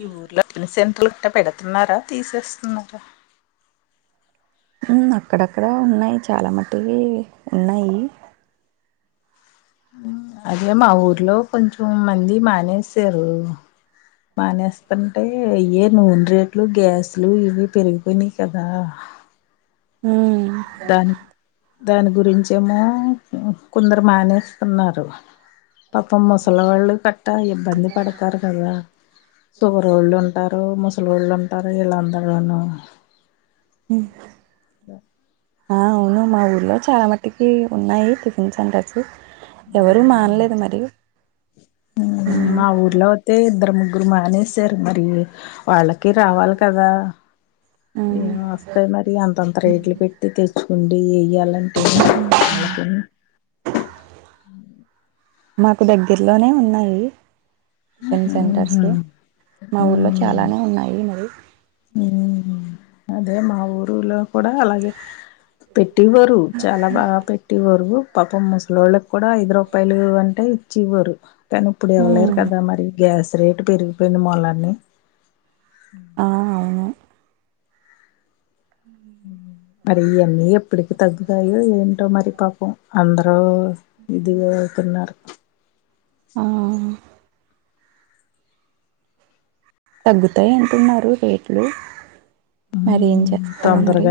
ఈ ఊరిలో కొని సెంటర్ కి తప్పేట తిన్నారా తీసేస్తున్నారా ఉ అక్కడ అక్కడా ఉన్నాయి చాలా మట్టువి ఉన్నాయి ఉ అదే మా ఊర్లో కొంచెం మంది మానేసారు మానేస్తంటే ఇయే నూనె రేట్లు గ్యాస్లు ఇవి పెరిగిపోయినాయి కదా ఉ దాని దాని గురించి ఏమో ఉ కొందరు మానేస్తున్నారు పాపం ముసలి వాళ్ళు కట్ట ఇబ్బంది పడతారు కదా సుగర్ ఒళ్ళు ఉంటారు ముసలి వాళ్ళు ఉంటారు వీలాందరు అవును ఉ ఆ అవును మా ఊర్లో చాలా మట్టుకి ఉన్నాయి టిఫిన్ సెంటర్స్ ఎవరు మానలేదు మరి ఉమ్ మా ఊర్లో అయితే ఇద్దరు ముగ్ గురు మానేశారు మరి వాళ్ళకి రావాలి కదా ఉమ్. ఏం వస్తాయి మరి అంతంత రేట్లు పెట్టి తెచ్చుకుండి వెయ్యాలంటే వాళ్ళకి మాకు దగ్గరలోనే ఉన్నాయి టిఫెన్ సెంటర్స్ ఉహు మా ఊరు ఉమ్ చాలా ఉ ఉన్నాయి మరి ఉమ్ అదే మా ఊరులో కూడా అలాగే పెట్టి ఇవ్వరు చాలా బాగా పెట్టి ఇవ్వరు పాపం ముసలోళ్ళు కూడా ఐదు రూపాయలు అంటే ఇచ్చి ఇవ్వరు కానీ ఇప్పుడు ఇవ్వలేరు ఉమ్ కదా మరి గ్యాస్ రేటు పెరిగిపోయింది మొన్నన్నే హ ఆ అవును మరి ఇయ్యన్ని ఎప్పటికి తగ్గుతాయో ఏంటో మరి పాపం అందరూ ఇదిగ అవుతున్నారు ఆ తగ్గుతాయి అంటున్నారు రేట్లు మరి ఏం చేస్తారా మరి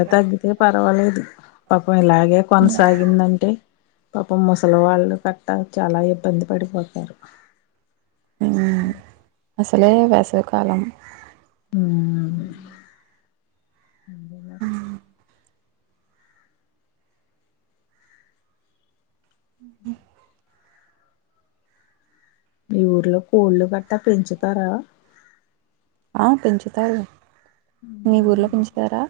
రవాలేదు పబ్ ఇలాగే కొనసాగిందంటే పాపం ముసలి వాళ్ళు గట్టా చాలా ఇబ్బంది పడిపోతారు ఊ అసలే వేసవి కాలం ఊ అంతే మరి మీ ఊర్లో కోళ్ళు గట్టా పెంచుతారా ఆ పెంచుతారు మీ ఊర్లో పెంచుతారా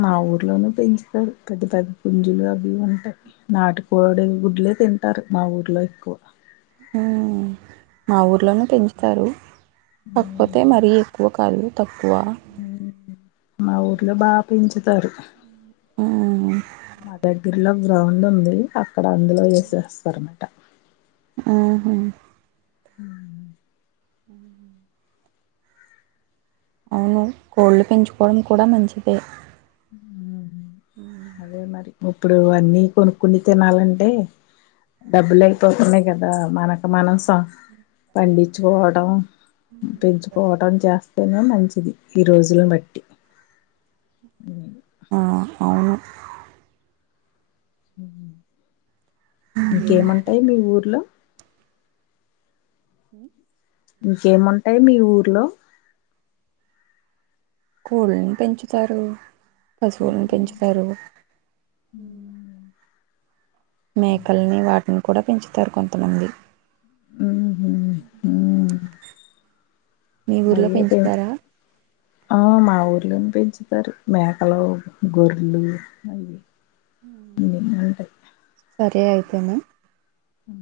మా ఊర్లోను పెంచుతాడు పెద్ద పెద్ద పుంజులు అవి ఉంటాయి నాటుకోడి గుడ్లే తిన్ అంటారు మా ఊర్లో ఎక్కువ ఆ మా ఊర్లోను పెంచుతారు కాకపోతే మరీ ఎక్కువ కాదు తక్కువ. మా ఊర్లో బా పెంచ తరు హ్మ్ గిర్లా గ్రౌండ్ ఉంది అక్కడ అందులో చేసేస్తరు అనమాట ఉహ్మ హ్మ్ హ్మ్ అవును కోళ్లు పెంచుకోడం కూడ మంచిదే హ్మ్ అదే మరి ఇప్పుడు అన్నీ కొనుకుని తినాలంటే డబ్బులు అయిపోతున్నాయి కదా మనకు మనం పండించుకోవడం పెంచుకోవటం చేస్త టేనే మంచిది ఈరోజులను బట్టి ఆ అవును హ్మ్ ఇంకేముంటయి మీ ఊర్లో ఇంకేముంటయి మీ ఊర్లో కోళ్లను పెంచుతారు పశువులని పెంచుతారు ఊ మేకల్ని వాట్ టిని కూడా పెంచుతారు కొంతమంది ఉహు మీ ఊర్లో అయ్యేపి పెంచుతారా? ఆ మా ఊర్ లను పెంచుతారు మేకలు గొర్లు అవి [inaudible] ఉంటై సరే అయితేనే ఊ